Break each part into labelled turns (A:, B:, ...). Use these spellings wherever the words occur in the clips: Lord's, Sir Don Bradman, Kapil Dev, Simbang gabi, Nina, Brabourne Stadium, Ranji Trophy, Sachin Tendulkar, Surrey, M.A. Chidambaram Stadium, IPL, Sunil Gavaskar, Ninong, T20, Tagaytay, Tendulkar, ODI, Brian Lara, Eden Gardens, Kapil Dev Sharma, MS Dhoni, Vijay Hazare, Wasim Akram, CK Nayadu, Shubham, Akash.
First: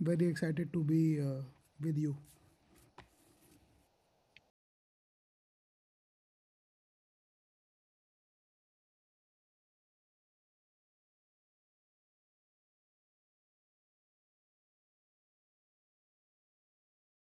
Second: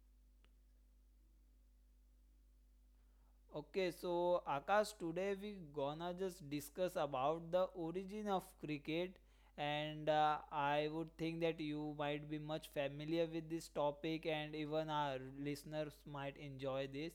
A: Very excited to be with you.
B: Okay, so Akash, today we gonna just discuss about the origin of cricket, and I would think that you might be much familiar with this topic, and even our listeners might enjoy this.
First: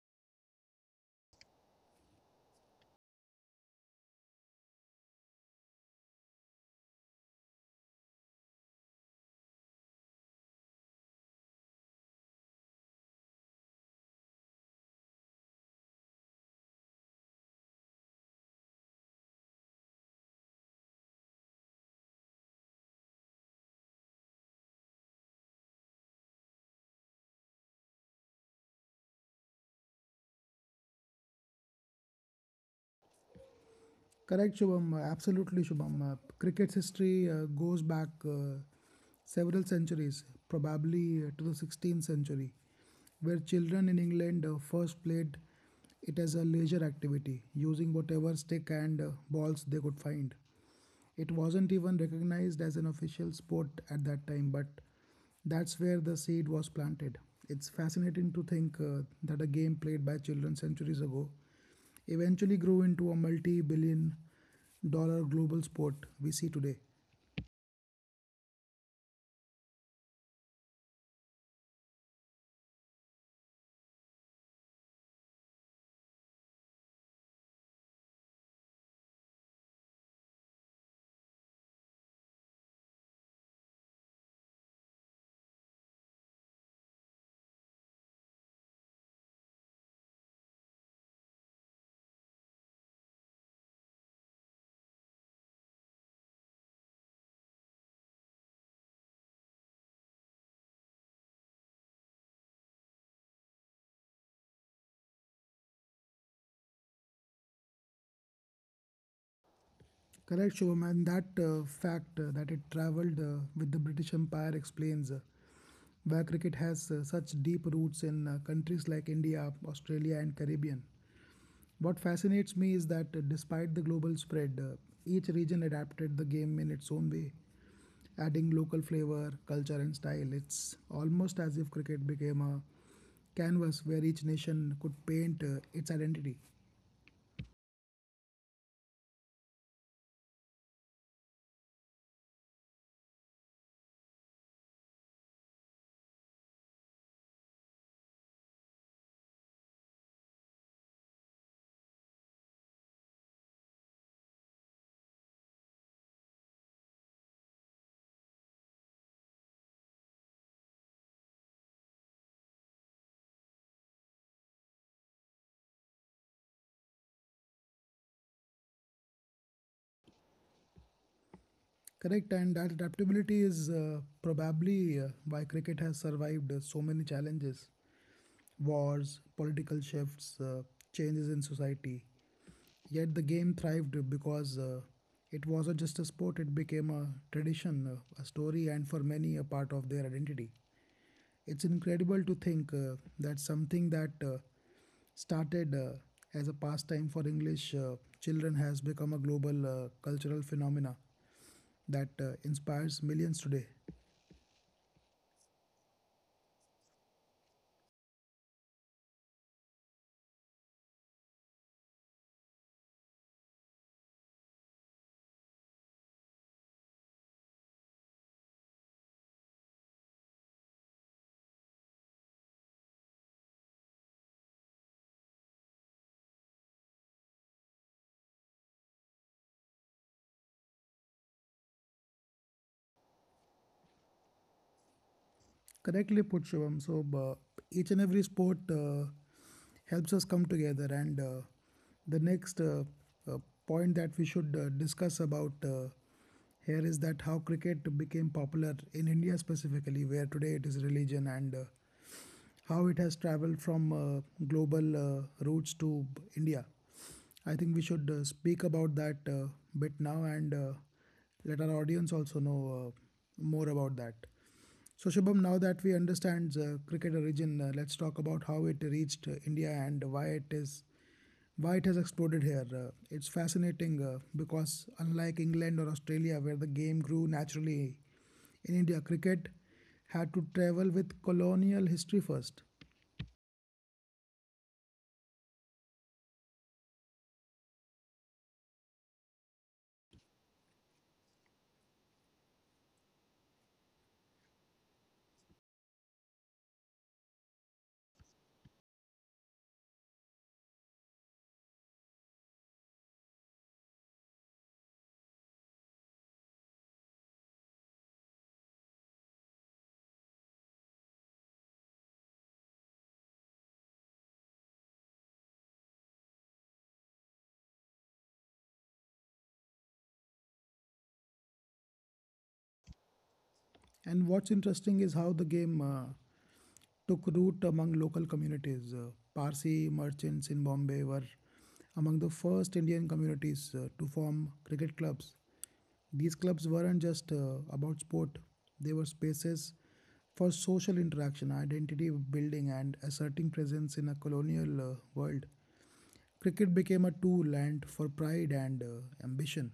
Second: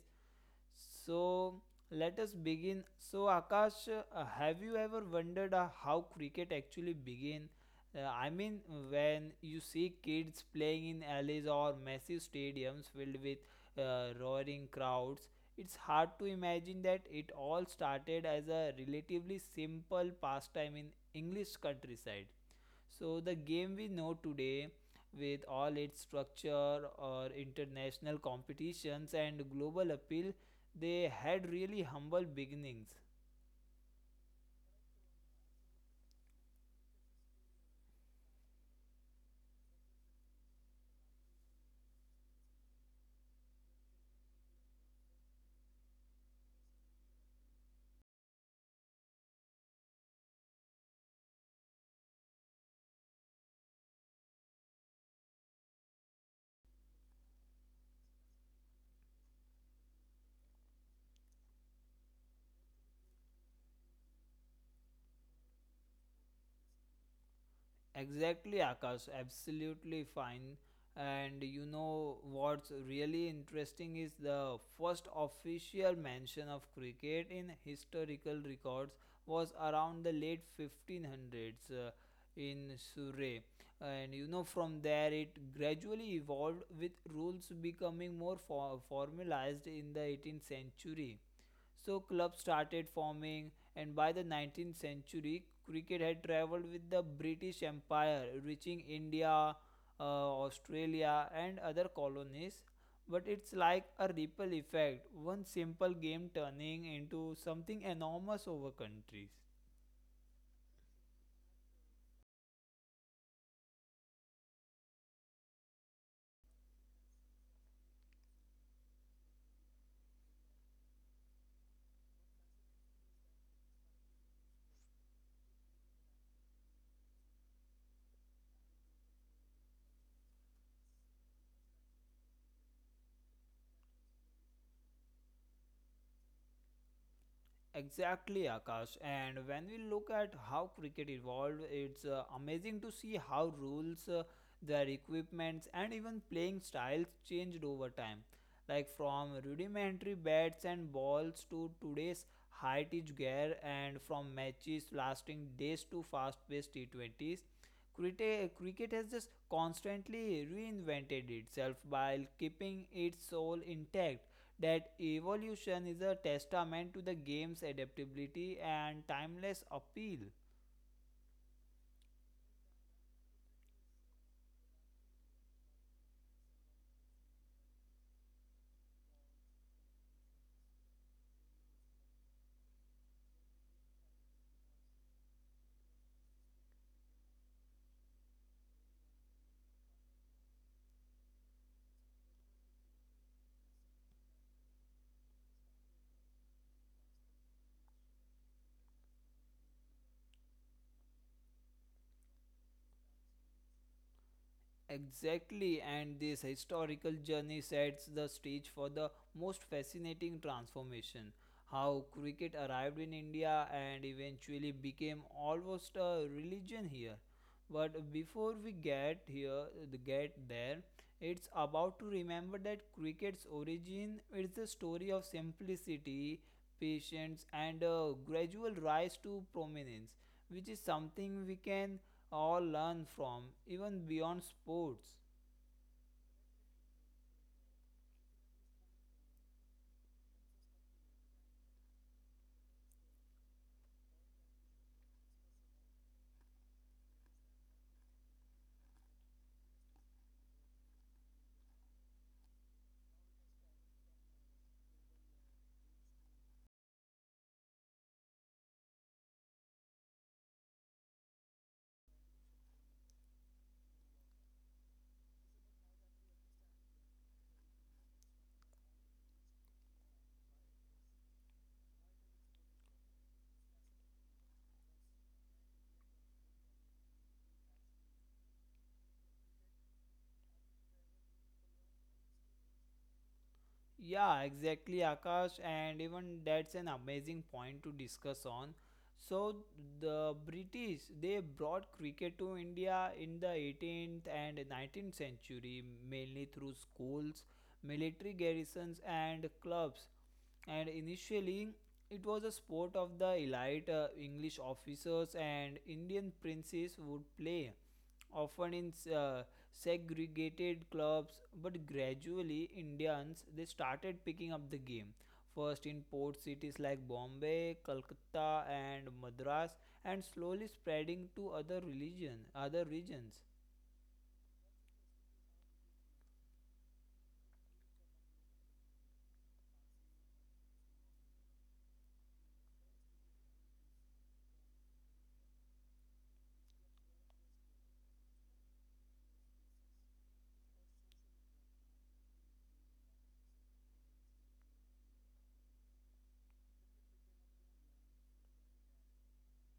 B: So let us begin. So Akash, have you ever wondered how cricket actually began? I mean, when you see kids playing in alleys or massive stadiums filled with roaring crowds, it's hard to imagine that it all started as a relatively simple pastime in English countryside. So, the game we know today, with all its structure or international competitions and global appeal, they had really humble beginnings.
A: Correct, Shubham. Absolutely, Shubham. Cricket's history goes back several centuries, probably to the 16th century, where children in England first played it as a leisure activity, using whatever stick and balls they could find. It wasn't even recognized as an official sport at that time, but that's where the seed was planted. It's fascinating to think that a game played by children centuries ago eventually grew into a multi billion dollar global sport we see today.
B: Exactly, Akash. Absolutely fine. And you know what's really interesting is the first official mention of cricket in historical records was around the late 1500s in Surrey. And you know, from there it gradually evolved with rules becoming more formalized in the 18th century. So clubs started forming, and by the 19th century, cricket had traveled with the British Empire, reaching India, Australia, and other colonies. But it's like a ripple effect, one simple game turning into something enormous over countries.
A: Correct, Shubham. And that fact that it traveled with the British Empire explains why cricket has such deep roots in countries like India, Australia, and Caribbean. What fascinates me is that despite the global spread, each region adapted the game in its own way, adding local flavor, culture, and style. It's almost as if cricket became a canvas where each nation could paint its identity.
B: Exactly, Akash. And when we look at how cricket evolved, it's amazing to see how rules, their equipments, and even playing styles changed over time. Like from rudimentary bats and balls to today's high pitch gear, and from matches lasting days to fast paced T20s, cricket has just constantly reinvented itself while keeping its soul intact. That evolution is a testament to the game's adaptability and timeless appeal.
A: Correct, and that adaptability is probably why cricket has survived so many challenges. Wars, political shifts, changes in society. Yet the game thrived because it wasn't just a sport, it became a tradition, a story, and for many, a part of their identity. It's incredible to think that something that started as a pastime for English children has become a global cultural phenomena that inspires millions today.
B: Exactly, and this historical journey sets the stage for the most fascinating transformation. How cricket arrived in India and eventually became almost a religion here. But before we get there, it's about to remember that cricket's origin is the story of simplicity, patience, and a gradual rise to prominence, which is something we can all learn from, even beyond sports.
A: Correctly put, Shivam. So each and every sport helps us come together. And the next uh, point that we should discuss about here is that how cricket became popular in India specifically, where today it is religion and how it has traveled from global roots to India. I think we should speak about that bit now and let our audience also know more about that. So, Shubham, now that we understand cricket origin, let's talk about how it reached India and why it has exploded here. It's fascinating because unlike England or Australia, where the game grew naturally in India, cricket had to travel with colonial history first.
B: Yeah, exactly, Akash, and even that's an amazing point to discuss on. So the British they brought cricket to India in the 18th and 19th century mainly through schools, military garrisons and clubs. And initially it was a sport of the elite English officers and Indian princes would play often in segregated clubs, but gradually Indians they started picking up the game first in port cities like Bombay, Calcutta and Madras, and slowly spreading to other regions.
A: And what's interesting is how the game took root among local communities. Parsi merchants in Bombay were among the first Indian communities to form cricket clubs. These clubs weren't just about sport, they were spaces for social interaction, identity building, and asserting presence in a colonial world. Cricket became a tool and for pride and ambition.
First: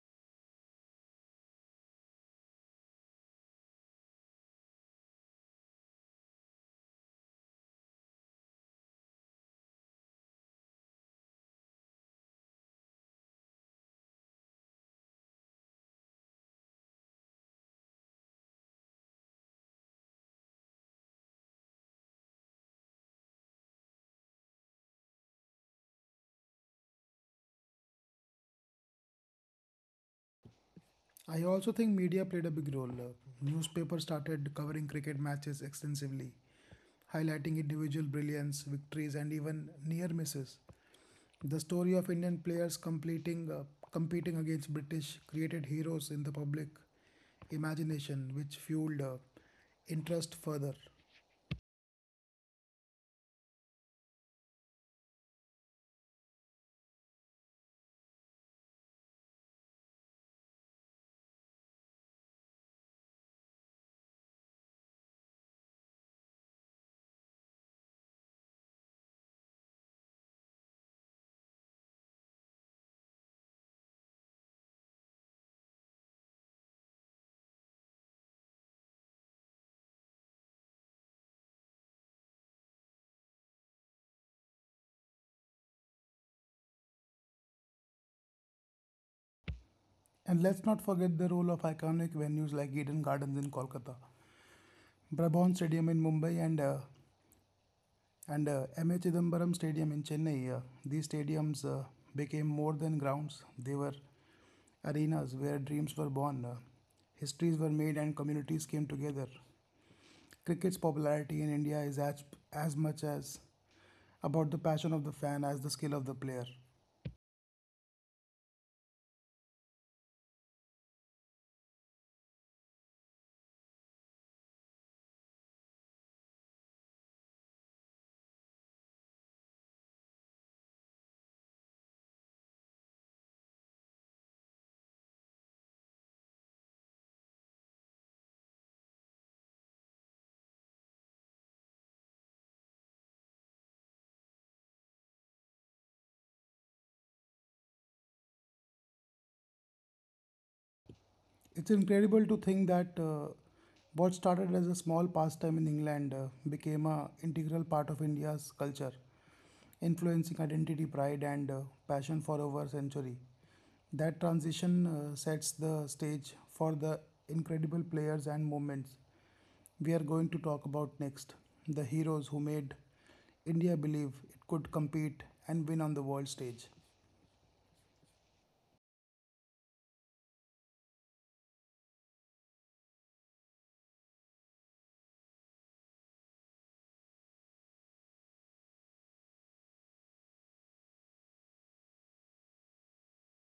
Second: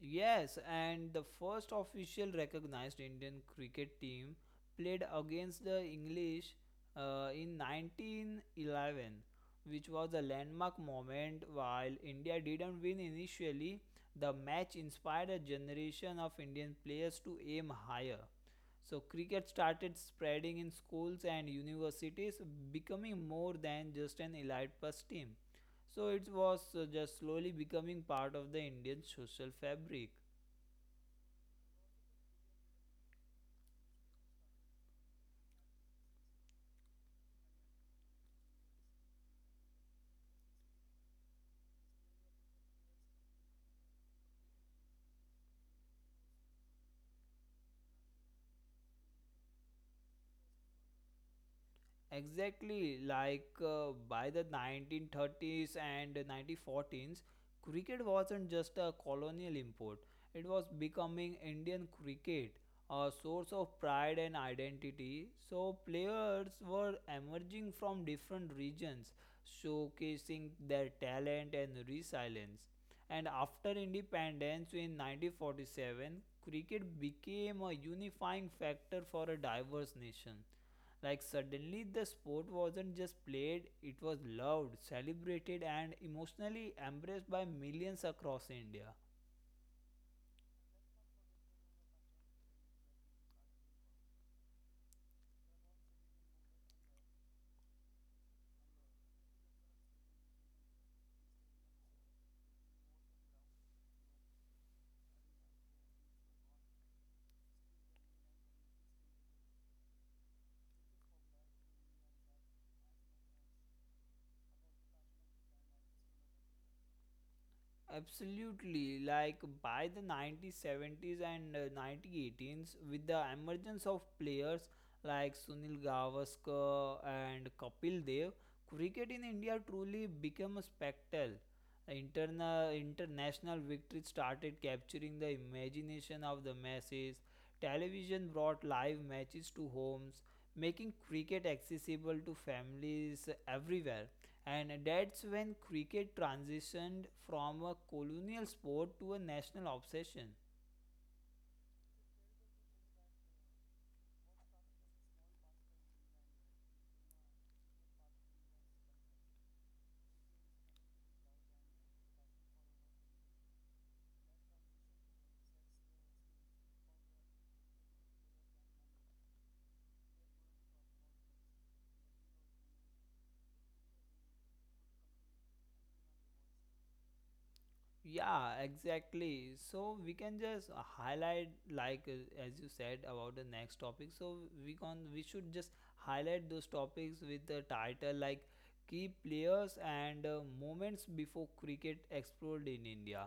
B: Yes, and the first official recognized Indian cricket team played against the English in 1911, which was a landmark moment. While India didn't win initially, the match inspired a generation of Indian players to aim higher. So cricket started spreading in schools and universities, becoming more than just an elite first team. So it was just slowly becoming part of the Indian social fabric.
A: I also think media played a big role. Newspapers started covering cricket matches extensively, highlighting individual brilliance, victories, and even near misses. The story of Indian players completing competing against British created heroes in the public imagination, which fueled interest further.
B: Exactly, like by the 1930s and 1940s, cricket wasn't just a colonial import, it was becoming Indian cricket, a source of pride and identity. So, players were emerging from different regions, showcasing their talent and resilience. And after independence in 1947, cricket became a unifying factor for a diverse nation. Like suddenly the sport wasn't just played, it was loved, celebrated and emotionally embraced by millions across India.
A: And let's not forget the role of iconic venues like Eden Gardens in Kolkata, Brabourne Stadium in Mumbai, and M.A. Chidambaram Stadium in Chennai. These stadiums became more than grounds, they were arenas where dreams were born, histories were made, and communities came together. Cricket's popularity in India is as much as about the passion of the fan as the skill of the player.
B: Absolutely. Like by the 1970s and 1918s, with the emergence of players like Sunil Gavaskar and Kapil Dev, cricket in India truly became a spectacle. International victories started capturing the imagination of the masses. Television brought live matches to homes, making cricket accessible to families everywhere, and that's when cricket transitioned from a colonial sport to a national obsession.
A: It's incredible to think that what started as a small pastime in England became an integral part of India's culture, influencing identity, pride, and passion for over a century. That transition sets the stage for the incredible players and moments we are going to talk about next. The heroes who made India believe it could compete and win on the world stage.
B: Yeah, exactly, so we can just highlight like as you said about the next topic. So we can we should just highlight those topics with the title like key players and moments before cricket exploded in India.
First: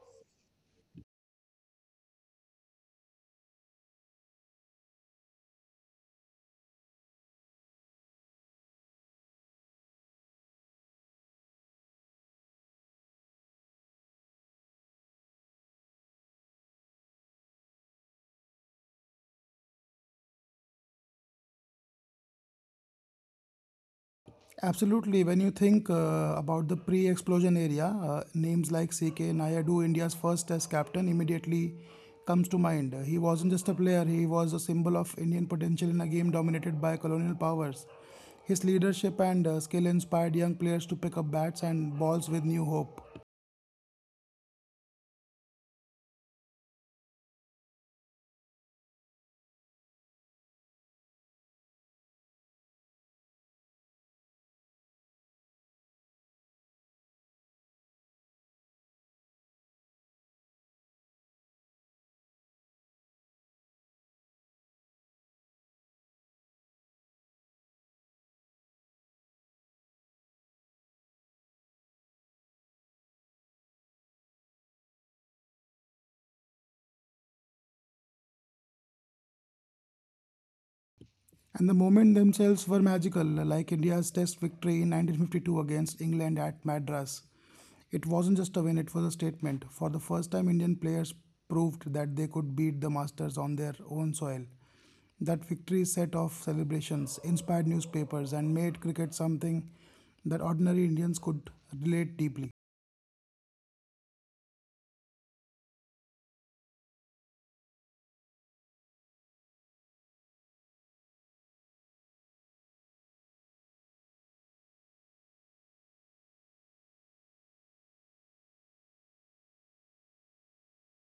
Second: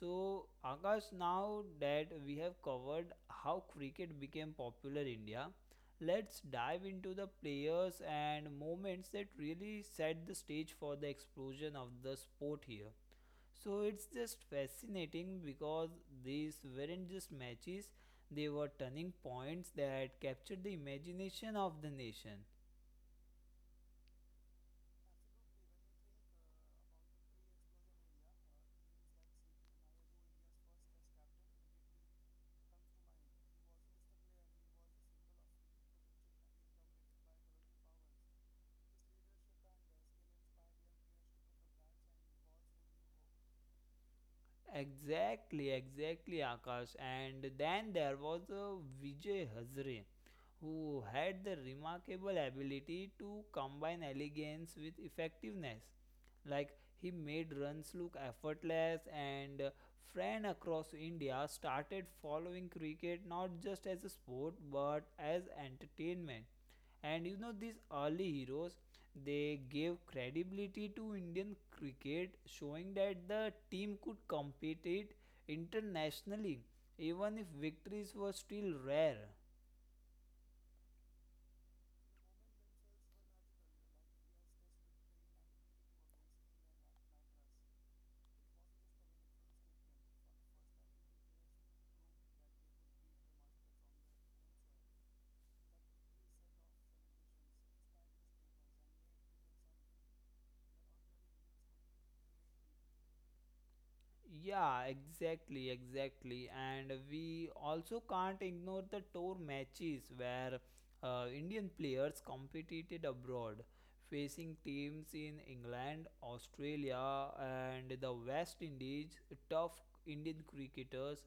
B: So, Akash, now that we have covered how cricket became popular in India, let's dive into the players and moments that really set the stage for the explosion of the sport here. So, it's just fascinating because these weren't just matches, they were turning points that captured the imagination of the nation.
A: Absolutely. When you think about the pre explosion area, names like CK Nayadu, India's first test captain, immediately comes to mind. He wasn't just a player, he was a symbol of Indian potential in a game dominated by colonial powers. His leadership and skill inspired young players to pick up bats and balls with new hope.
B: Exactly, exactly, Akash. And then there was Vijay Hazare, who had the remarkable ability to combine elegance with effectiveness. Like he made runs look effortless, and friends across India started following cricket not just as a sport but as entertainment. And you know, these early heroes they gave credibility to Indian cricket, showing that the team could compete it internationally, even if victories were still rare.
A: And the moment themselves were magical, like India's test victory in 1952 against England at Madras. It wasn't just a win, it was a statement. For the first time, Indian players proved that they could beat the Masters on their own soil. That victory set off celebrations, inspired newspapers, and made cricket something that ordinary Indians could relate deeply.
B: Yeah, exactly, exactly. And we also can't ignore the tour matches where Indian players competed abroad, facing teams in England, Australia, and the West Indies. Tough Indian cricketers,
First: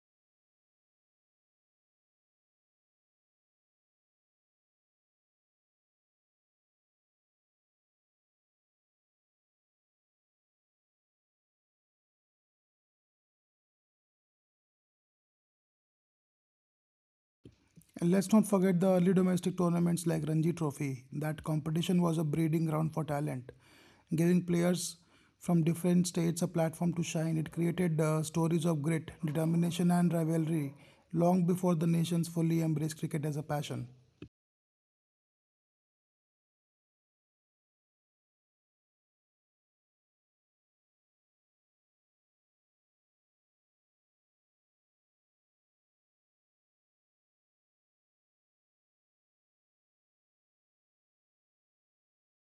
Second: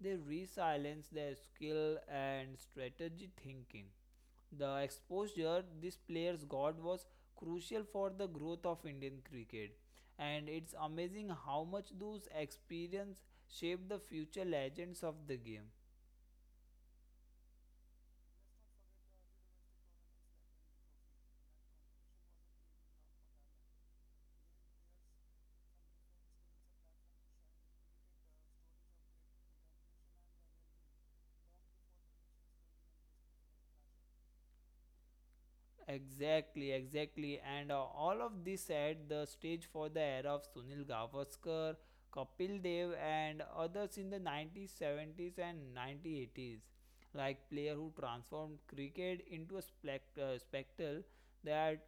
B: they resilience their skill and strategy thinking. The exposure these players got was crucial for the growth of Indian cricket, and it's amazing how much those experiences shape the future legends of the game.
A: And let's not forget the early domestic tournaments like Ranji Trophy. That competition was a breeding ground for talent, giving players from different states a platform to shine. It created stories of grit, determination, and rivalry long before the nations fully embraced cricket as a passion.
B: Exactly, exactly, and all of this set the stage for the era of Sunil Gavaskar, Kapil Dev, and others in the 1970s and 1980s, like player who transformed cricket into a spectacle that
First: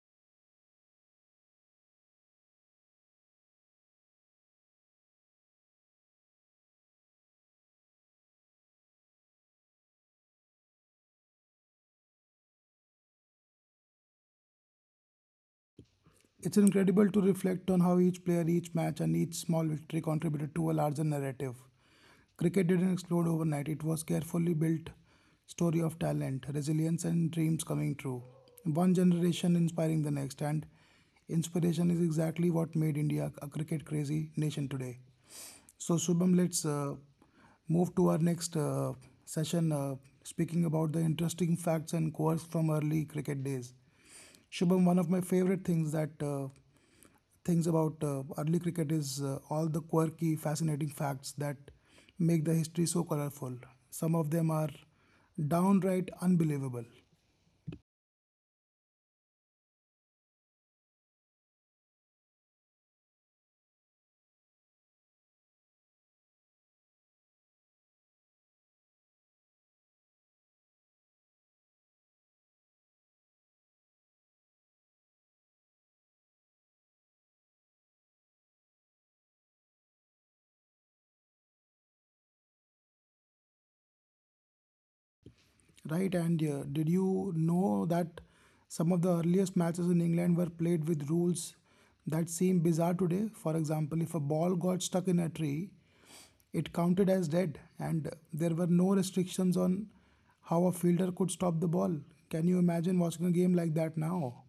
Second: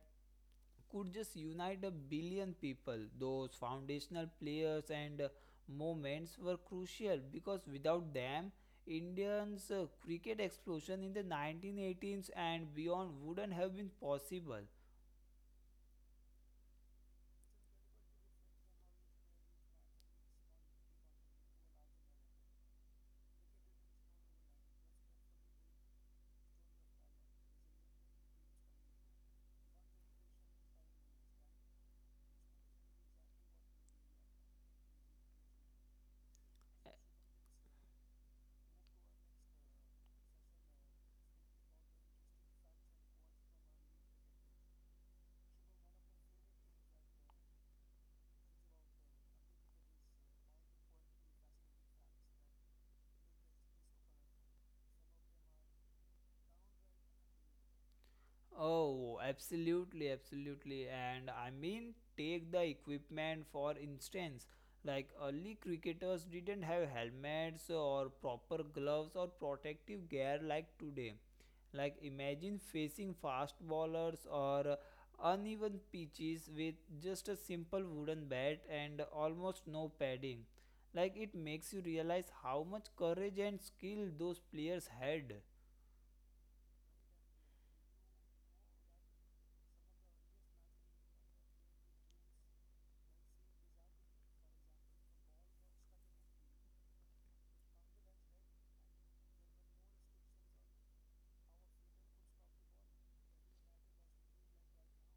B: could just unite a billion people. Those foundational players and moments were crucial because without them, Indians' cricket explosion in the 1918s and beyond wouldn't have been possible.
A: It's incredible to reflect on how each player, each match, and each small victory contributed to a larger narrative. Cricket didn't explode overnight, it was carefully built story of talent, resilience, and dreams coming true. One generation inspiring the next, and inspiration is exactly what made India a cricket crazy nation today. So, Shubham, let's move to our next session, speaking about the interesting facts and quirks from early cricket days. Shubham, one of my favorite things about early cricket is all the quirky, fascinating facts that make the history so colorful. Some of them are downright unbelievable.
B: Oh, absolutely, absolutely. And I mean, take the equipment for instance. Like early cricketers didn't have helmets or proper gloves or protective gear like today. Like imagine facing fast bowlers or uneven pitches with just a simple wooden bat and almost no padding. Like it makes you realize how much courage and skill those players had.
A: Right, and did you know that some of the earliest matches in England were played with rules that seem bizarre today? For example, if a ball got stuck in a tree, it counted as dead, and there were no restrictions on how a fielder could stop the ball. Can you imagine watching a game like that now?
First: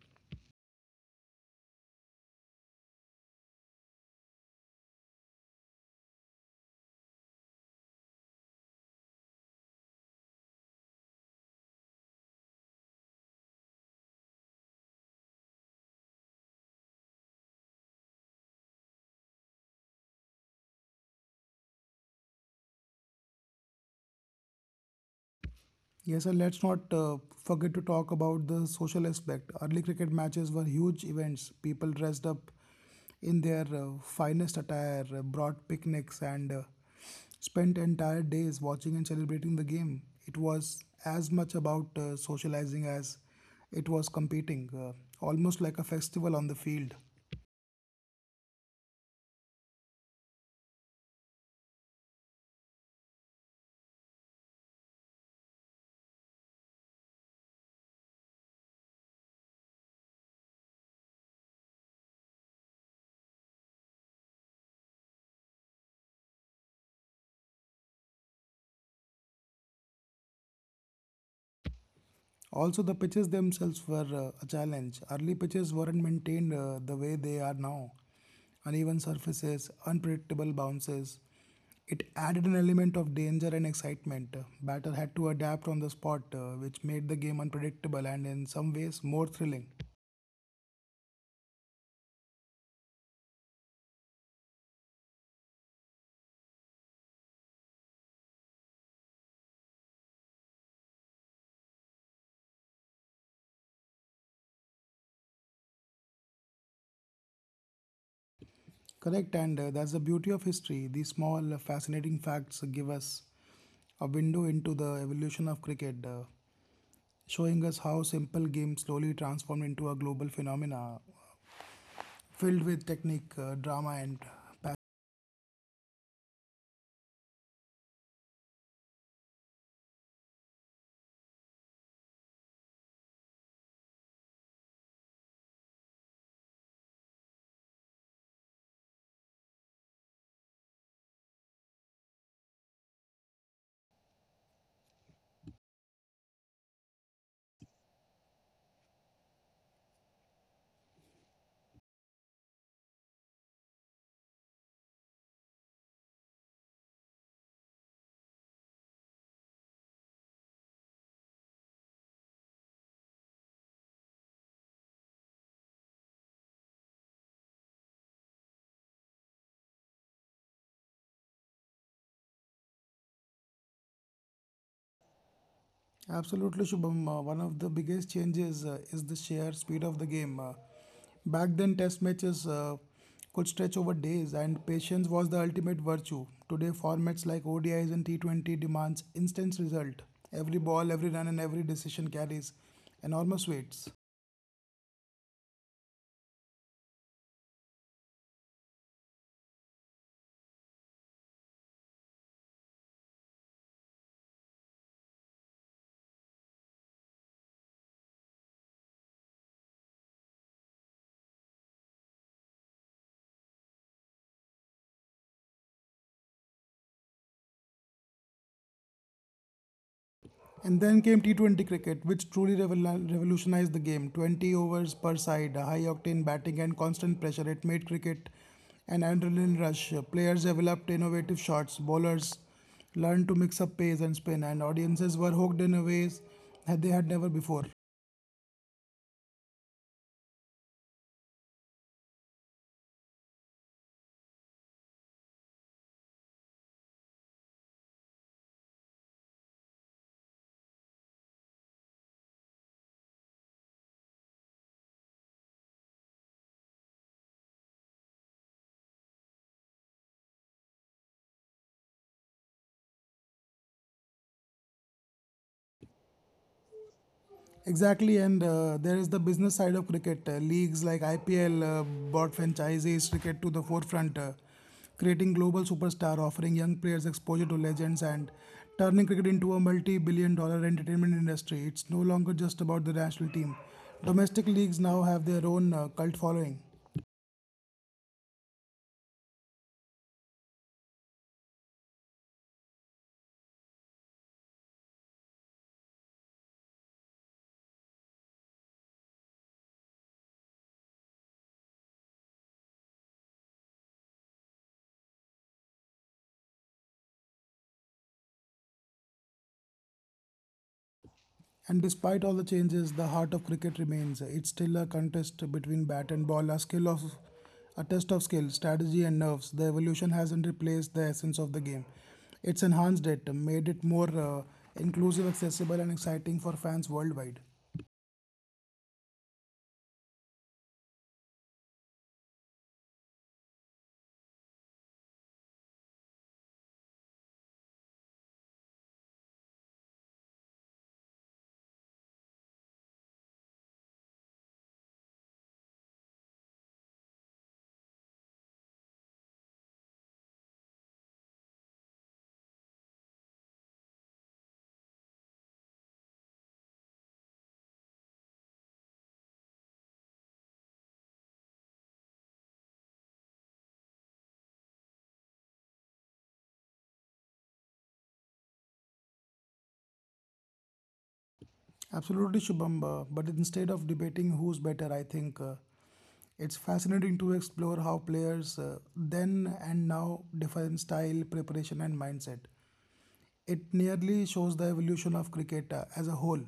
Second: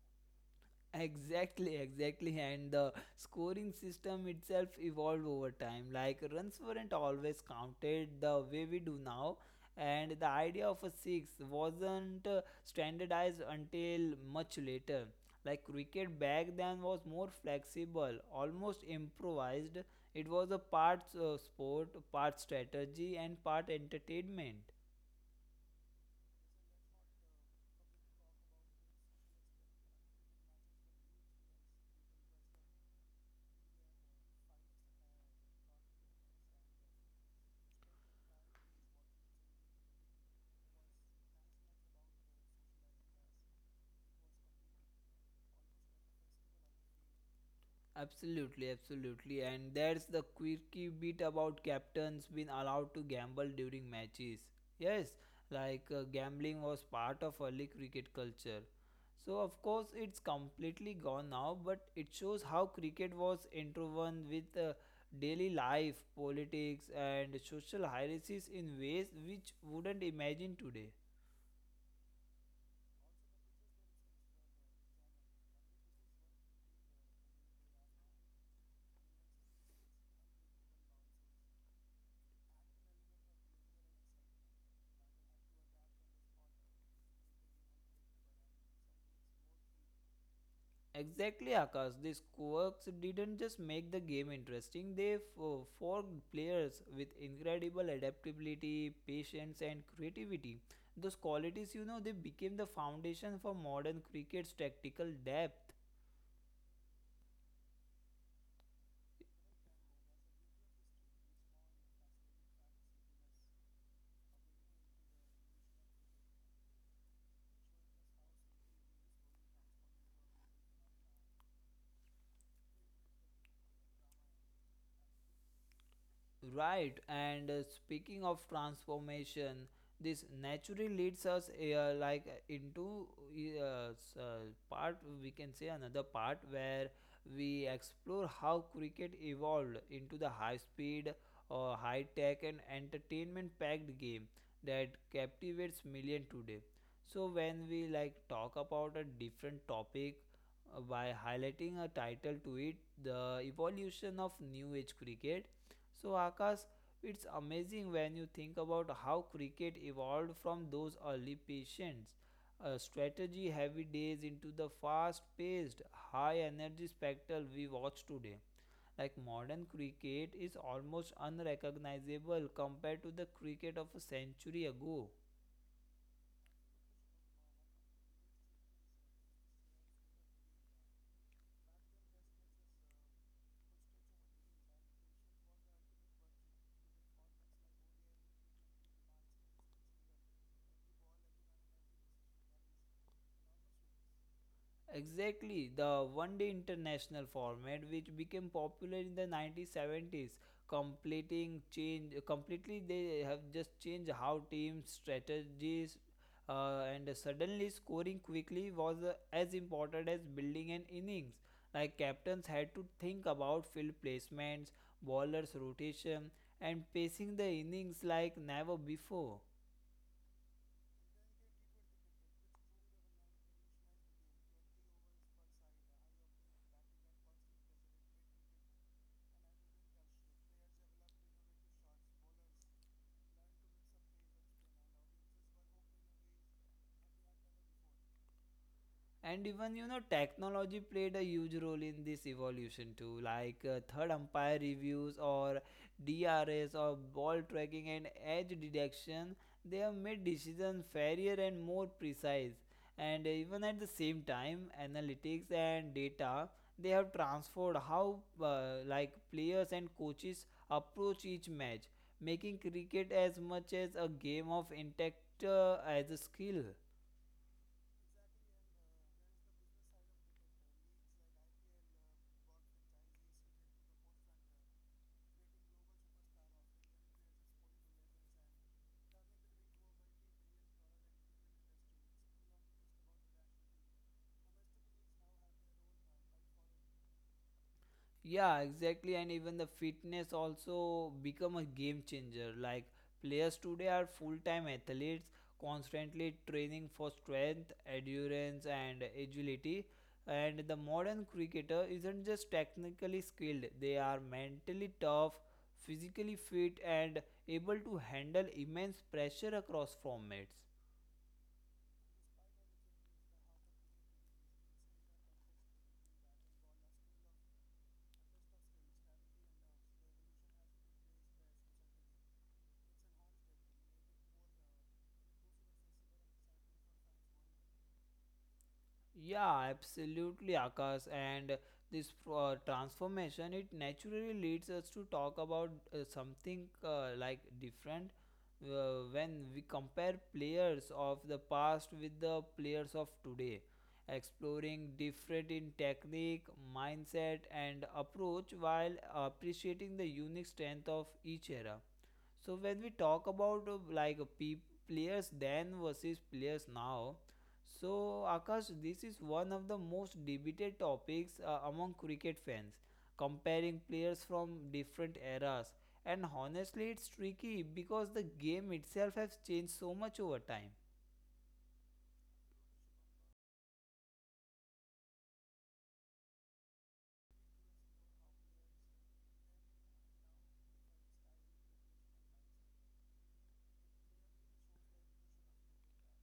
B: Exactly, exactly. And the scoring system itself evolved over time. Like runs weren't always counted the way we do now. And the idea of a six wasn't standardized until much later. Like cricket back then was more flexible, almost improvised. It was a part sport, part strategy, and part entertainment.
A: Yes, and let's not forget to talk about the social aspect. Early cricket matches were huge events. People dressed up in their finest attire, brought picnics, and spent entire days watching and celebrating the game. It was as much about socializing as it was competing, almost like a festival on the field.
B: Absolutely, absolutely. And that's the quirky bit about captains being allowed to gamble during matches. Yes, like gambling was part of early cricket culture. So, of course, it's completely gone now, but it shows how cricket was interwoven with daily life, politics, and social hierarchies in ways which wouldn't imagine today.
A: Also, the pitches themselves were a challenge. Early pitches weren't maintained the way they are now. Uneven surfaces, unpredictable bounces. It added an element of danger and excitement. Batter had to adapt on the spot, which made the game unpredictable and in some ways more thrilling.
B: Exactly, Akash. These quirks didn't just make the game interesting, they forged players with incredible adaptability, patience, and creativity. Those qualities, you know, they became the foundation for modern cricket's tactical depth.
A: Correct, and that's the beauty of history. These small, fascinating facts give us a window into the evolution of cricket, showing us how simple games slowly transformed into a global phenomena filled with technique, drama, and passion.
B: Right, and speaking of transformation, this naturally leads us like into uh, s- uh, part we can say another part where we explore how cricket evolved into the high speed or high tech and entertainment packed game that captivates million today. So when we like talk about a different topic by highlighting a title to it, the evolution of new age cricket. So, Akash, it's amazing when you think about how cricket evolved from those early patients, strategy heavy days into the fast paced, high energy spectacle we watch today. Like modern cricket is almost unrecognizable compared to the cricket of a century ago.
A: Absolutely, Shubham. One of the biggest changes is the sheer speed of the game. Back then, test matches could stretch over days, and patience was the ultimate virtue. Today, formats like ODIs and T20 demands instant result. Every ball, every run, and every decision carries enormous weights.
B: Exactly, the one day international format which became popular in the 1970s, completing change completely they have just changed how teams strategies, and suddenly scoring quickly was as important as building an innings. Like captains had to think about field placements, bowlers rotation and pacing the innings like never before.
A: And then came T20 cricket, which truly revolutionized the game. 20 overs per side, high octane batting, and constant pressure. It made cricket an adrenaline rush. Players developed innovative shots, bowlers learned to mix up pace and spin, and audiences were hooked in a ways that they had never before.
B: And even you know, technology played a huge role in this evolution too, like third umpire reviews or DRS or ball tracking and edge detection, they have made decisions fairer and more precise. And even at the same time, analytics and data, they have transformed how like players and coaches approach each match, making cricket as much as a game of intellect as a skill.
A: Exactly, and there is the business side of cricket. Leagues like IPL brought franchises cricket to the forefront, creating global superstar, offering young players exposure to legends, and turning cricket into a multi-billion-dollar entertainment industry. It's no longer just about the national team. Domestic leagues now have their own cult following.
B: Yeah, exactly. And even the fitness also become a game changer. Like players today are full-time athletes, constantly training for strength, endurance, and agility. And the modern cricketer isn't just technically skilled, they are mentally tough, physically fit, and able to handle immense pressure across formats.
A: And despite all the changes, the heart of cricket remains. It's still a contest between bat and ball, a test of skill, strategy and nerves. The evolution hasn't replaced the essence of the game. It's enhanced it, made it more inclusive, accessible and exciting for fans worldwide.
B: Yeah, absolutely, Akash. And this transformation, it naturally leads us to talk about something like different when we compare players of the past with the players of today, exploring different in technique, mindset, and approach while appreciating the unique strength of each era. So when we talk about like players then versus players now, so Akash, this is one of the most debated topics among cricket fans, comparing players from different eras. And honestly, it's tricky because the game itself has changed so much over time.
A: Absolutely, Shubham. But instead of debating who's better, I think it's fascinating to explore how players then and now define style, preparation, and mindset. It nearly shows the evolution of cricket as a whole.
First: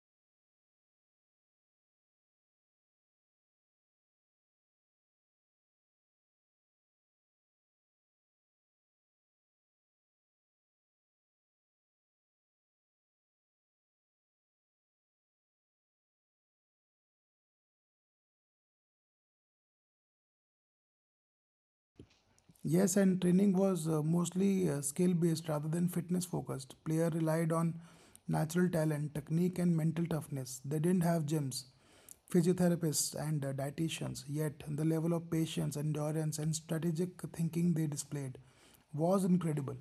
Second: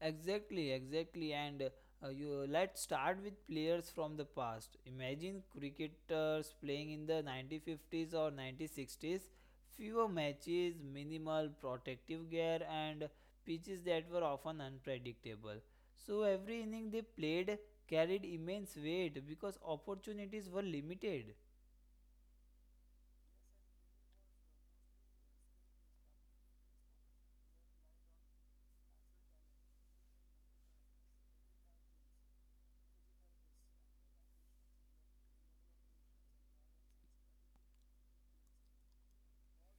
B: Exactly, exactly. And you let's start with players from the past. Imagine cricketers playing in the 1950s or 1960s. Fewer matches, minimal protective gear, and pitches that were often unpredictable. So every inning they played carried immense weight because opportunities were limited.
A: Yes, and training was mostly skill based rather than fitness focused. Player relied on natural talent, technique, and mental toughness. They didn't have gyms, physiotherapists, and dietitians, yet, the level of patience, endurance, and strategic thinking they displayed was incredible.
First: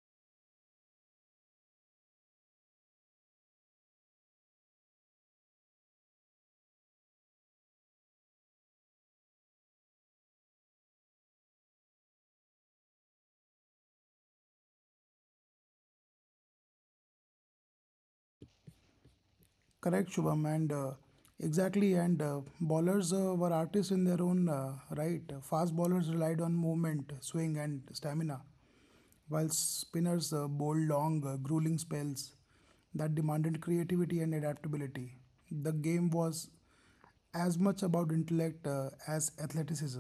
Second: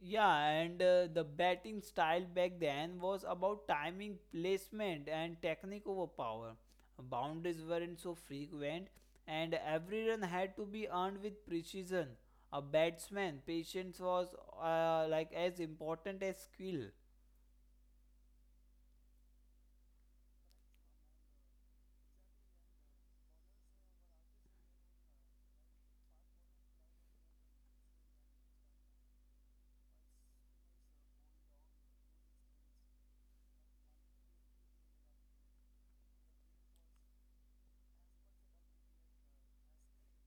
B: Yeah, and the batting style back then was about timing, placement, and technique over power. Boundaries weren't so frequent, and every run had to be earned with precision. A batsman, patience was as important as skill.
A: Correct, Shubham, and Exactly. And bowlers were artists in their own right. Fast bowlers relied on movement, swing, and stamina, while spinners bowled long, grueling spells that demanded creativity and adaptability. The game was as much about intellect as athleticism.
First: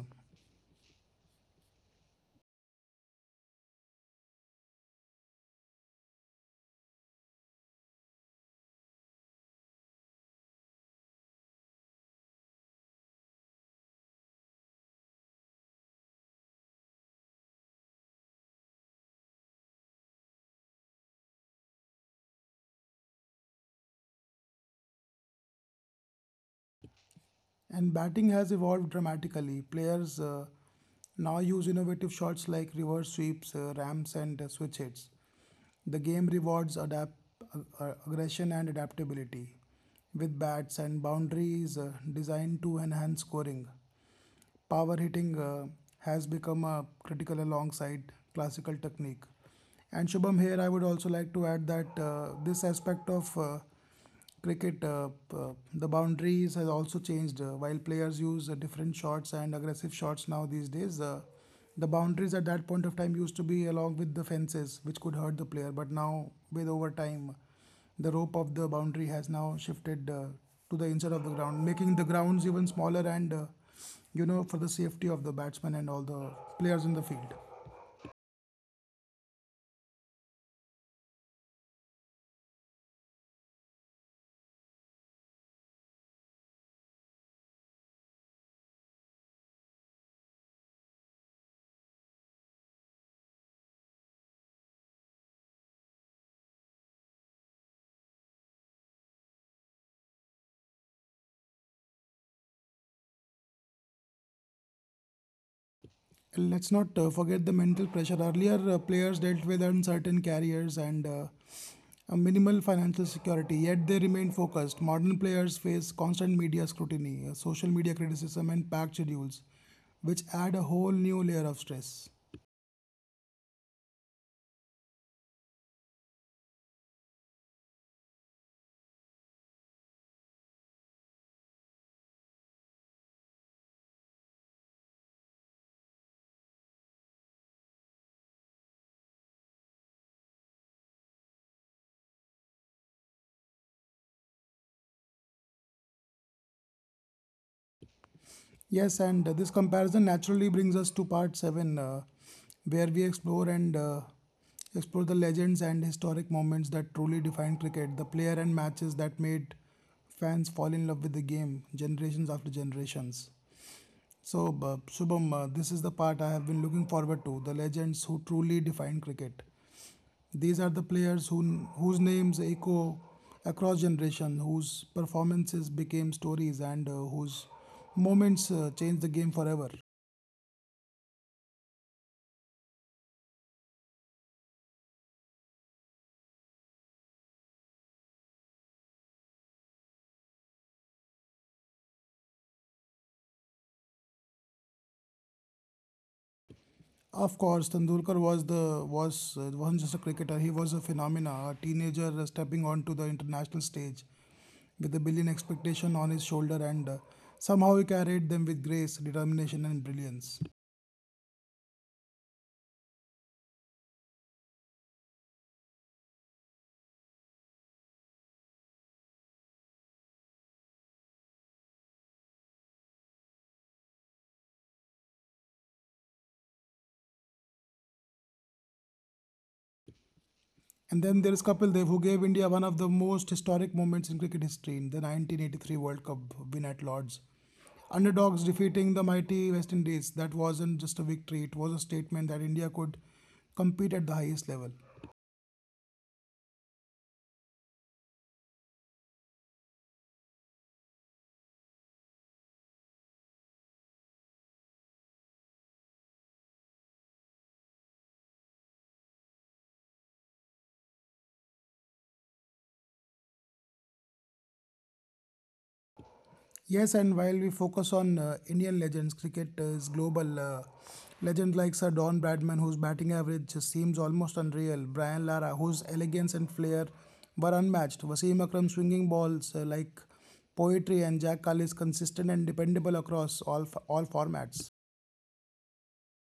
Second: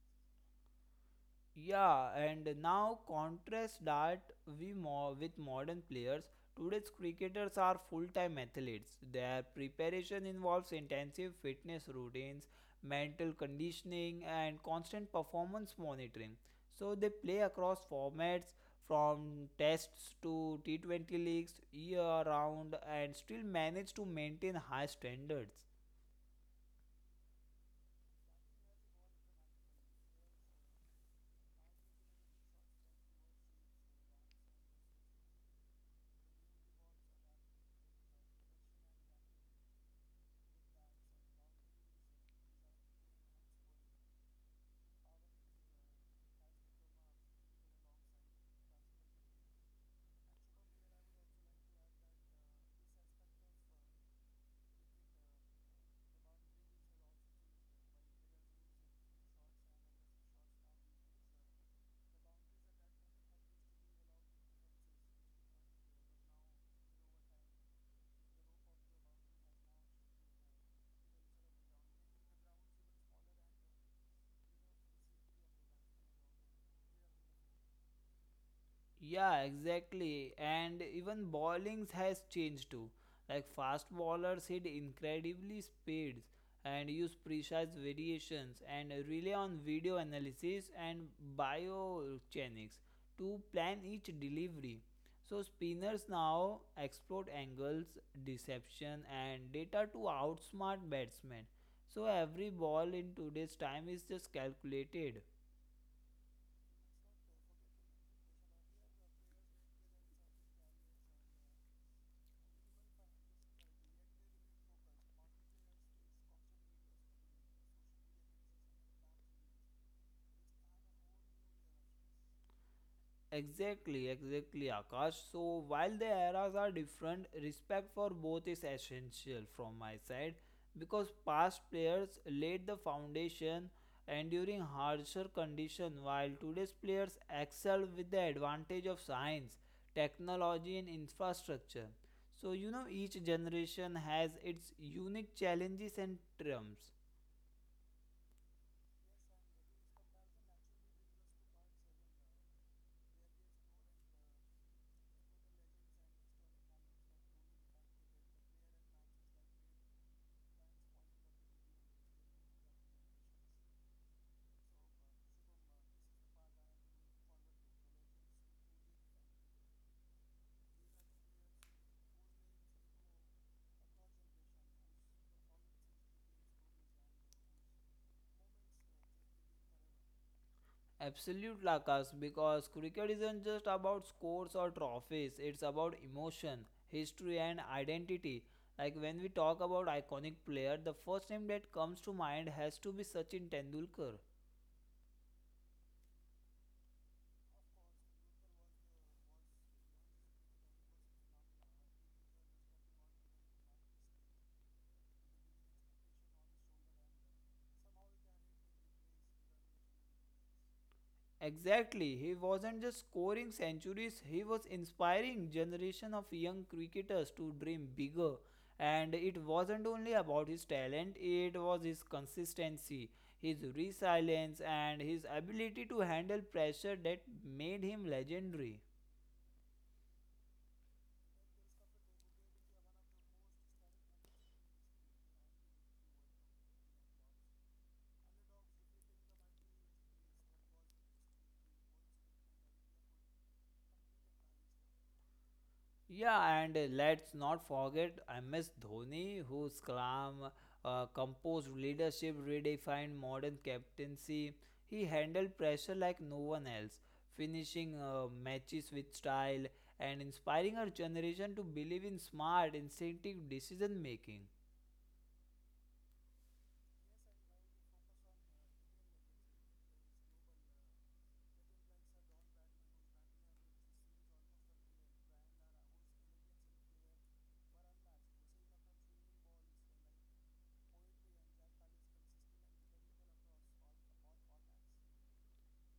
B: Yeah, and now contrast that with modern players. Today's cricketers are full-time athletes. Their preparation involves intensive fitness routines, mental conditioning, and constant performance monitoring. So they play across formats from tests to T20 leagues year round and still manage to maintain high standards.
A: And batting has evolved dramatically. Players now use innovative shots like reverse sweeps, ramps, and switch hits. The game rewards aggression and adaptability, with bats and boundaries designed to enhance scoring. Power hitting has become a critical alongside classical technique. And Shubham, here I would also like to add that this aspect of cricket, the boundaries has also changed. While players use different shots and aggressive shots now these days, the boundaries at that point of time used to be along with the fences, which could hurt the player. But now, with over time, the rope of the boundary has now shifted to the inside of the ground, making the grounds even smaller and for the safety of the batsmen and all the players in the field.
B: Yeah, exactly. And even bowlings has changed too. Like fast bowlers hit incredibly speeds and use precise variations and rely on video analysis and biomechanics to plan each delivery. So spinners now exploit angles, deception and data to outsmart batsmen. So every ball in today's time is just calculated.
A: Let's not forget the mental pressure. Earlier, players dealt with uncertain careers and a minimal financial security, yet they remain focused. Modern players face constant media scrutiny, social media criticism, and packed schedules, which add a whole new layer of stress.
B: Exactly, exactly, Akash. So while the eras are different, respect for both is essential from my side because past players laid the foundation enduring harsher conditions, while today's players excel with the advantage of science, technology and infrastructure. So you know each generation has its unique challenges and triumphs.
A: Yes, and this comparison naturally brings us to part 7, where we explore and explore the legends and historic moments that truly define cricket, the player and matches that made fans fall in love with the game generations after generations. So, Shubham, this is the part I have been looking forward to the legends who truly define cricket. These are the players who, whose names echo across generation, whose performances became stories, and whose moments changed the game forever.
B: Absolute Lakas, because cricket isn't just about scores or trophies, it's about emotion, history, and identity. Like when we talk about iconic player, the first name that comes to mind has to be Sachin Tendulkar.
A: Of course, Tendulkar was the was wasn't just a cricketer; he was a phenomena, a teenager stepping onto the international stage with a billion expectation on his shoulder, and somehow he carried them with grace, determination, and brilliance.
B: Exactly, he wasn't just scoring centuries, he was inspiring generation of young cricketers to dream bigger. And it wasn't only about his talent, it was his consistency, his resilience and his ability to handle pressure that made him legendary.
A: And then there is Kapil Dev, who gave India one of the most historic moments in cricket history in the 1983 World Cup win at Lord's. Underdogs defeating the mighty West Indies. That wasn't just a victory, it was a statement that India could compete at the highest level.
B: Yeah, and let's not forget MS Dhoni, whose calm, composed leadership redefined modern captaincy. He handled pressure like no one else, finishing matches with style and inspiring our generation to believe in smart, instinctive decision making.
A: Yes, and while we focus on Indian legends, cricket is global. Legends like Sir Don Bradman, whose batting average just seems almost unreal, Brian Lara, whose elegance and flair were unmatched, Wasim Akram swinging balls like poetry, and Jack Carl consistent and dependable across all formats.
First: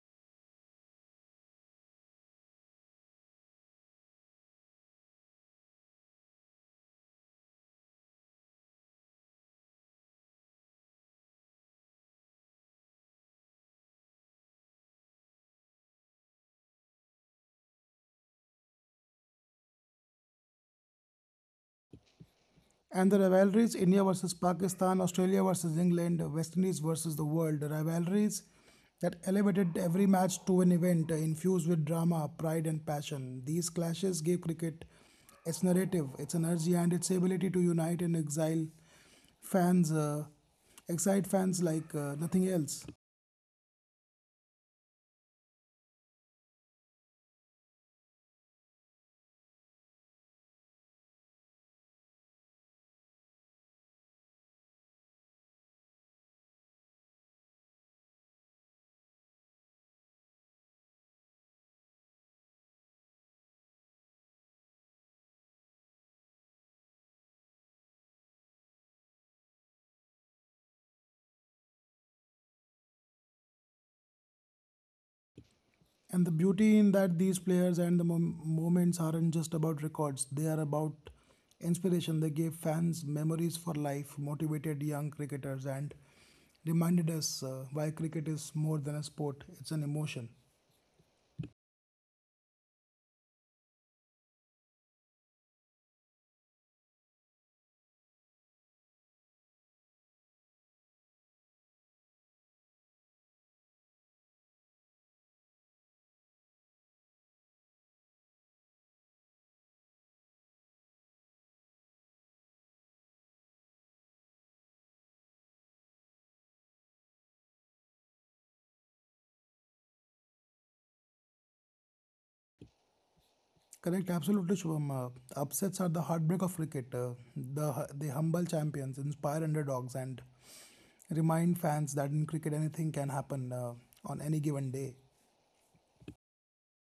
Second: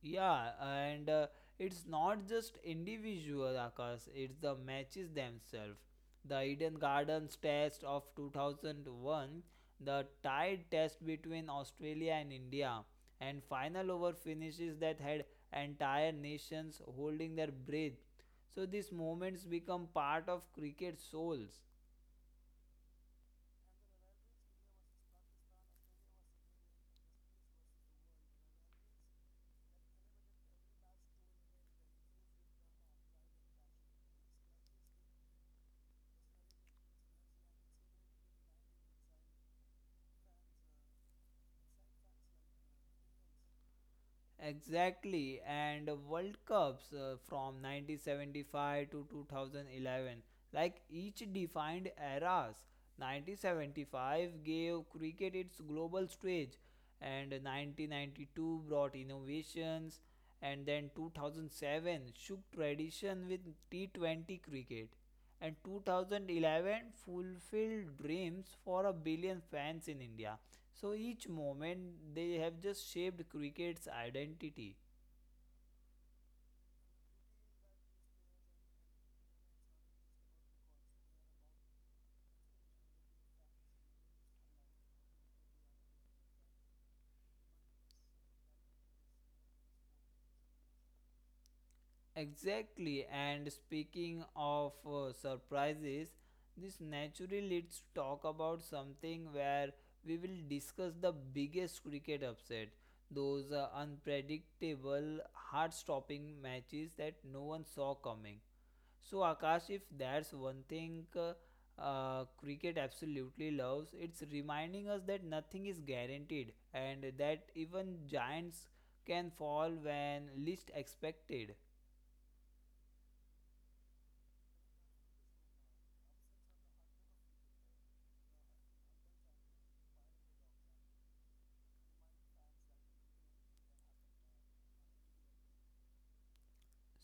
B: Yeah, and it's not just individual Akash, it's the matches themselves. The Eden Gardens test of 2001, the tied test between Australia and India, and final over finishes that had entire nations holding their breath. So these moments become part of cricket souls.
A: And the rivalries India versus Pakistan, Australia versus England, West Indies versus the world, rivalries that elevated every match to an event infused with drama, pride, and passion. These clashes gave cricket its narrative, its energy, and its ability to unite and fans, uh, excite fans like nothing else.
B: Exactly, and World Cups from 1975 to 2011, like each defined eras. 1975 gave cricket its global stage, and 1992 brought innovations, and then 2007 shook tradition with T20 cricket, and 2011 fulfilled dreams for a billion fans in India. So each moment they have just shaped cricket's identity.
A: And the beauty in that these players and the moments aren't just about records, they are about inspiration. They gave fans memories for life, motivated young cricketers, and reminded us why cricket is more than a sport, it's an emotion.
B: Exactly, and speaking of surprises, this naturally leads to talk about something where we will discuss the biggest cricket upset, those unpredictable, heart stopping matches that no one saw coming. So, Akash, if there's one thing cricket absolutely loves, it's reminding us that nothing is guaranteed and that even giants can fall when least expected.
A: Correct, absolutely, Shubham. Upsets are the heartbreak of cricket. They humble champions, inspire underdogs, and remind fans that in cricket anything can happen on any given day.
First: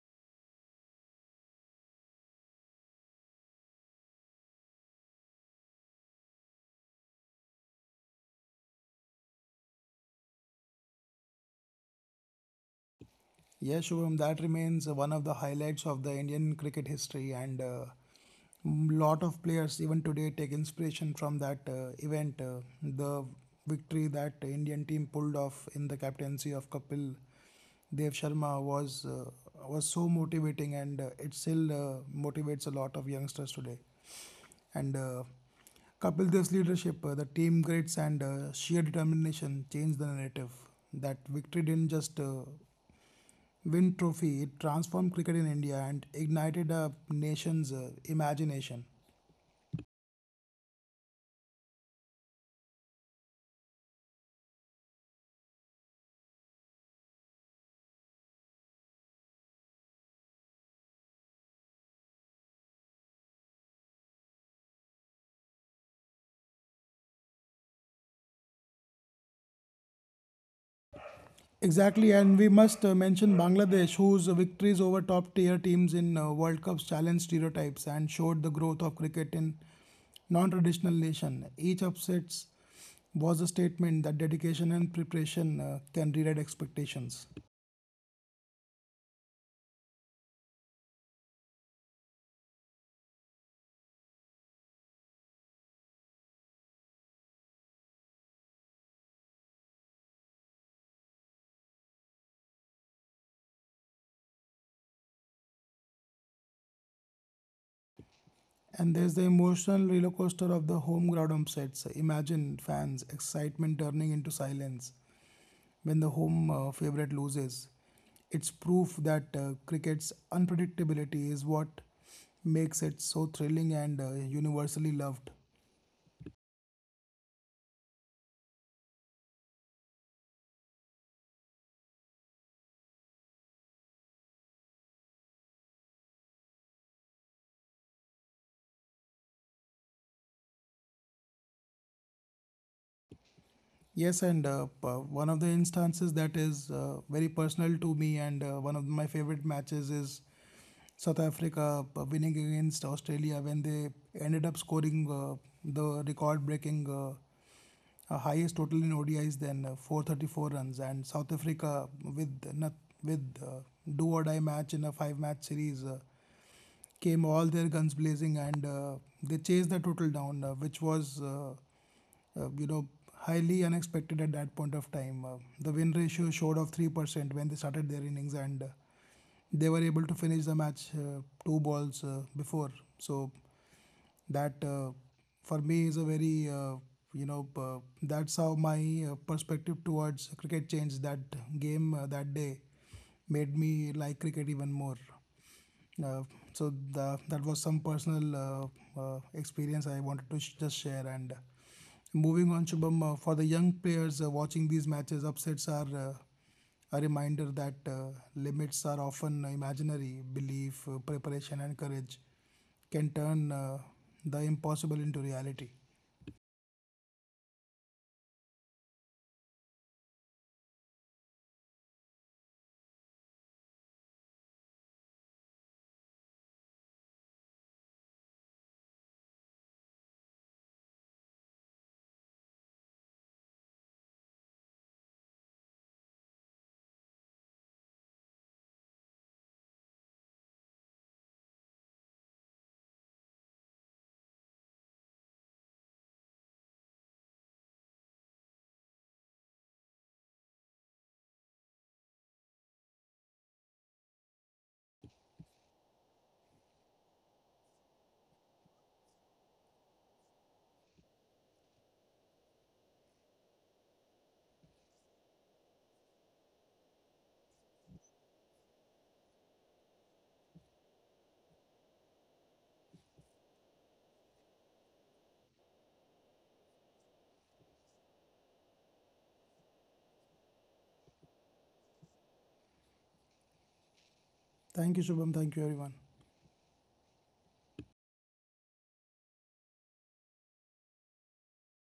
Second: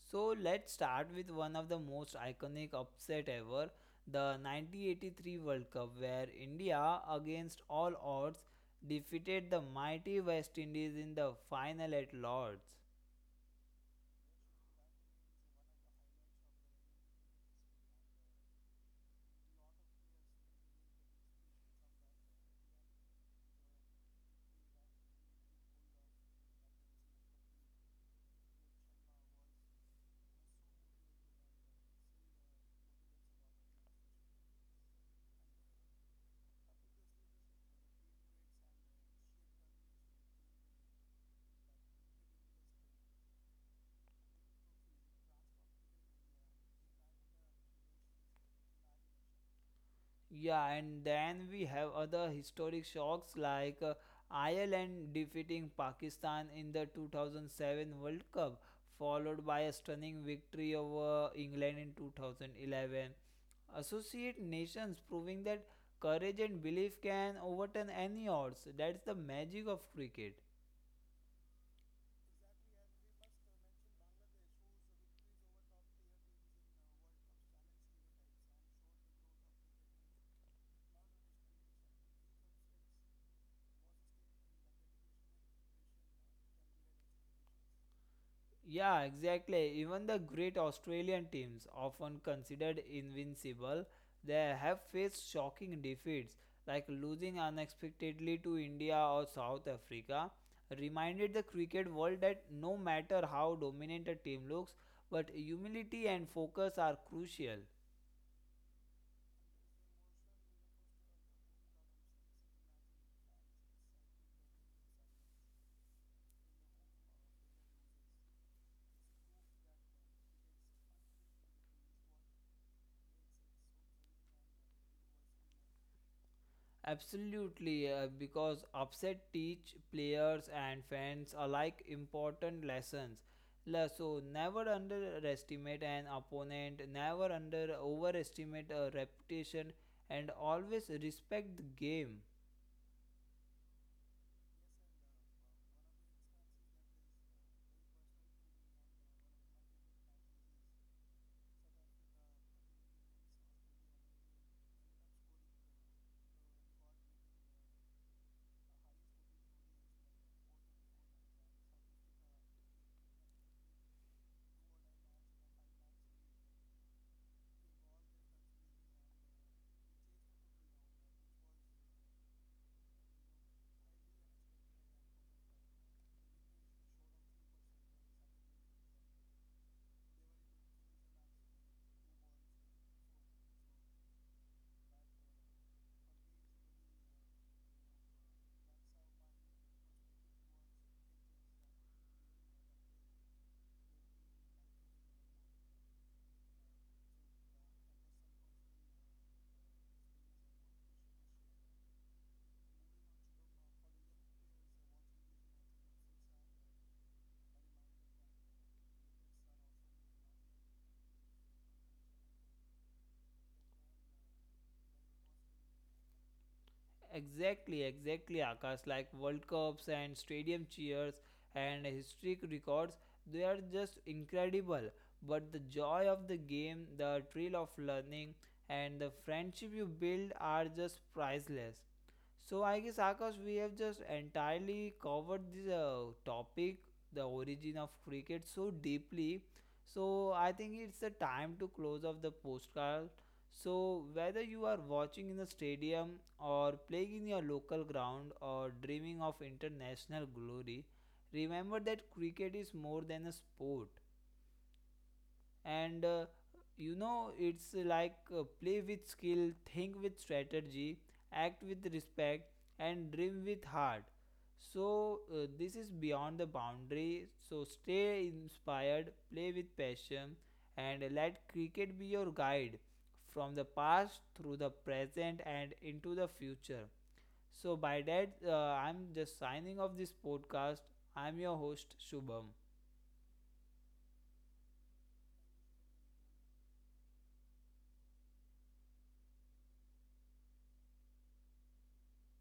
B: So, let's start with one of the most iconic upset ever the 1983 World Cup, where India, against all odds, defeated the mighty West Indies in the final at Lord's.
A: Yeah, Shubham, that remains one of the highlights of the Indian cricket history, and a lot of players even today take inspiration from that event. The victory that Indian team pulled off in the captaincy of Kapil Dev Sharma was so motivating, and it still motivates a lot of youngsters today. And Kapil Dev's leadership, the team grits, and sheer determination changed the narrative. That victory didn't just win trophy, it transformed cricket in India and ignited a nation's imagination.
B: Yeah, and then we have other historic shocks like Ireland defeating Pakistan in the 2007 World Cup, followed by a stunning victory over England in 2011. Associate nations proving that courage and belief can overturn any odds. That's the magic of cricket.
A: Exactly, and we must mention Bangladesh, whose victories over top tier teams in World Cups challenged stereotypes and showed the growth of cricket in non traditional nation. Each upsets was a statement that dedication and preparation can rewrite expectations.
B: Yeah, exactly. Even the great Australian teams, often considered invincible, they have faced shocking defeats like losing unexpectedly to India or South Africa. Reminded the cricket world that no matter how dominant a team looks, but humility and focus are crucial.
A: And there's the emotional roller coaster of the home ground upsets. Imagine fans' excitement turning into silence when the home favourite loses. It's proof that cricket's unpredictability is what makes it so thrilling and universally loved.
B: Absolutely, because upset teach players and fans alike important lessons. So never underestimate an opponent, never under overestimate a reputation, and always respect the game.
A: Yes, and one of the instances that is very personal to me, and one of my favorite matches is South Africa winning against Australia when they ended up scoring the record breaking. Highest total in ODIs than 434 runs, and South Africa with not, with do or die match in a 5 match series came all their guns blazing and they chased the total down, which was uh, you know highly unexpected at that point of time. The win ratio showed of 3% when they started their innings and. They were able to finish the match 2 balls before. So that for me is a very that's how my perspective towards cricket changed that game that day made me like cricket even more uh, so that was some personal experience I wanted to just share and moving on Shubham, for the young players watching these matches upsets are a reminder that limits are often imaginary belief preparation and courage can turn the impossible into reality.
B: Exactly, exactly, Akash. Like World Cups and stadium cheers and historic records, they are just incredible. But the joy of the game, the thrill of learning, and the friendship you build are just priceless. So I guess Akash, we have just entirely covered this topic, the origin of cricket, so deeply. So I think it's the time to close off the postcard, so whether you are watching in the stadium or playing in your local ground or dreaming of international glory, remember that cricket is more than a sport, and you know, it's like play with skill, think with strategy, act with respect, and dream with heart. So this is beyond the boundary. So stay inspired, play with passion, and let cricket be your guide from the past through the present and into the future. So by that I'm just signing off this podcast. I'm your host, Shubham.
A: Thank you, Shubham. Thank you, everyone.